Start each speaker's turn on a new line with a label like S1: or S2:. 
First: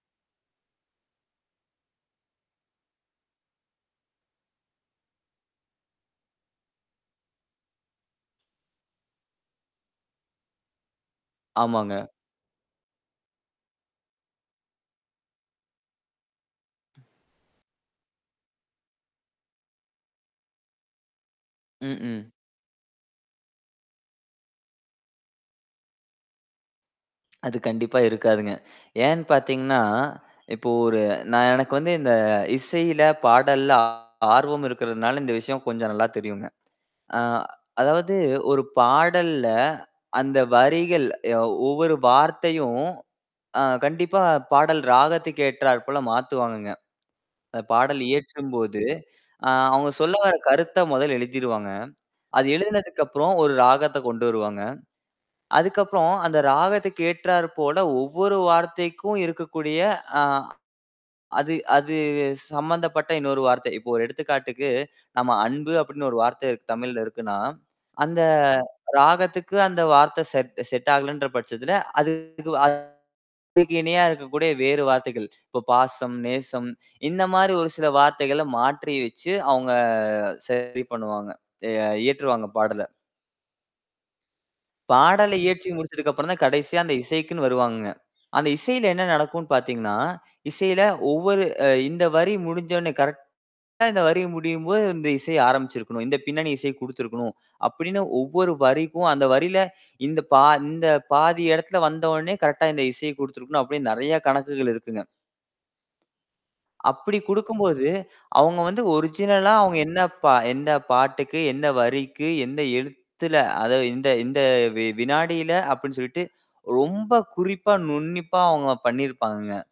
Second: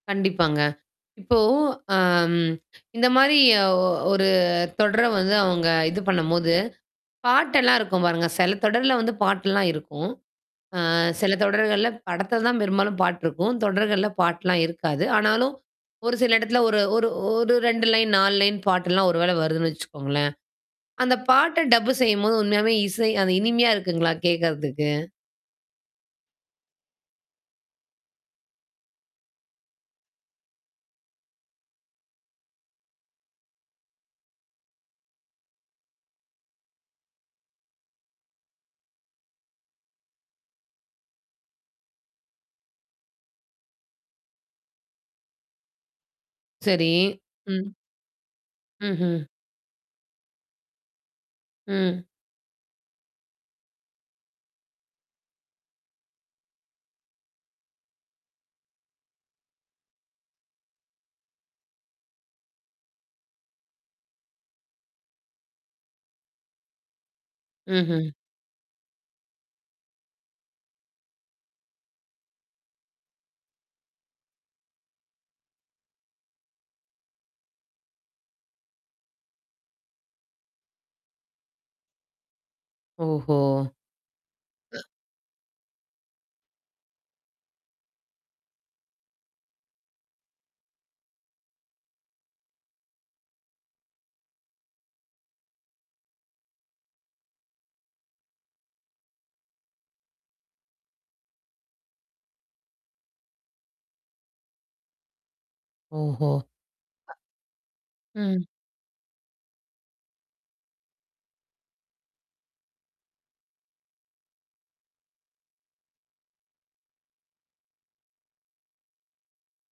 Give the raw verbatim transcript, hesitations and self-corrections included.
S1: கண்டிப்பாங்க. இப்போ ஆ ம் இந்த மாரி ஒ ஒரு தொடர் வந்து அவங்க இது பண்ணும்போது, பாட்டு எல்லாம் இருக்கும் பாருங்க. சில தொடர்ல வந்து பாட்டுல்லாம் இருக்கும். அ சில தொடர்கள்ல
S2: ஆமாங்க.
S1: படத்துல தான் பெரும்பாலும் பாட்டு இருக்கும். தொடர்கள்ல பாட்டுலாம் இருக்காது. ஆனாலும் ஒரு சில இடத்துல ஒரு ஒரு ஒரு ரெண்டு லைன் நாலு லைன் பாட்டுலாம் ஒருவேளை வருதுன்னு வச்சுக்கோங்களேன். அந்தப் பாட்டை டப்பு
S2: ம்ஹ்ம்.
S1: செய்யும்போது உண்மையாவே இசை அது இனிமையா இருக்குங்களா கேக்குறதுக்கு?
S2: அது கண்டிப்பா இருக்காதுங்க. ஏன் பார்த்தீங்கன்னா, இப்போ ஒரு நான் எனக்கு வந்து இந்த இசையில, பாடல்ல ஆ ஆர்வம் இருக்குறதுனால இந்த விஷயம் கொஞ்சம் நல்லா தெரியும்ங்க. அ அதாவது ஒரு பாடல்ல அந்த வரிகள் ஒவ்வொரு வார்த்தையும் அ கண்டிப்பா பாடல் ராகத்துக்கு ஏற்றார் போல மாத்துவாங்கங்க.
S1: சரி,
S2: அந்தப்
S1: ம்.
S2: பாடல் இயற்றும்போது,
S1: ம்ஹ்ம்.
S2: அ அவங்க சொல்ல வர கருத்தை முதல் எழுதிடுவாங்க.
S1: ம்.
S2: அது எழுதுனதுக்கப்புறம் ஒரு ராகத்தை கொண்டு வருவாங்க. அதுக்கப்புறம் அந்த ராகத்துக்கு ஏற்றார் போல ஒவ்வொரு வார்த்தைக்கும் இருக்கக்கூடிய அ அது அது சம்பந்தப்பட்ட இன்னொரு வார்த்தை இப்போ ஒரு எடுத்துக்காட்டுக்கு, நம்ம அன்பு அப்படினு ஒரு வார்த்தை தமிழ்ல இருக்குன்னா,
S1: ம்ஹ்ம்.
S2: அந்த ராகத்துக்கு அந்த வார்த்தை செட் செட் ஆகலன்ற பட்சத்துல அது அதுக்கு இணையா இருக்கக்கூடிய வேறு வார்த்தைகள் இப்போ பாசம், நேசம் இந்த மாதிரி ஒரு சில வார்த்தைகள மாற்றி வச்சு அவங்க சரி பண்ணுவாங்க அ இயற்றுவாங்க பாடலை.
S1: ஓஹோ!
S2: பாடல் இயற்றி முடிச்சதுக்கப்புறம் தான் கடைசியா அந்த இசைக்குன்னு வருவாங்கங்க. அந்த இசையில என்ன நடக்கும்னு பார்த்தீங்கன்னா, இசையில ஒவ்வொரு இந்த வரி முடிஞ்சோனே கரெக்ட்டா இந்த வரி முடியும்போது, இந்த இசை ஆரம்பிச்சிருக்கணும். இந்தப் பின்னணி இசையை குடுத்திருக்கணும் அப்படின்னு, ஒவ்வொரு வரிக்கும் அந்த வரியில இந்த பா இந்த பாதி இடத்துல வந்தோனே கரெக்ட்டா இந்த இசையை குடுத்திருக்கணும் அப்படின்னு நிறைய கணக்குகள் இருக்குங்க.
S1: ஓஹோ.
S2: அப்படி கொடுக்கும் போது
S1: ம்.
S2: அவங்க வந்து ஒரிஜினலா அவங்க என்ன பா என்ன பாட்டுக்கு என்ன வரிக்கு எந்த எழுத்துல அதை இந்த இந்த வினாடியில அப்படின்னு சொல்லிட்டு ரொம்ப குறிப்பா, நுண்ணிப்பா அவங்க பண்ணி இருப்பாங்கங்க.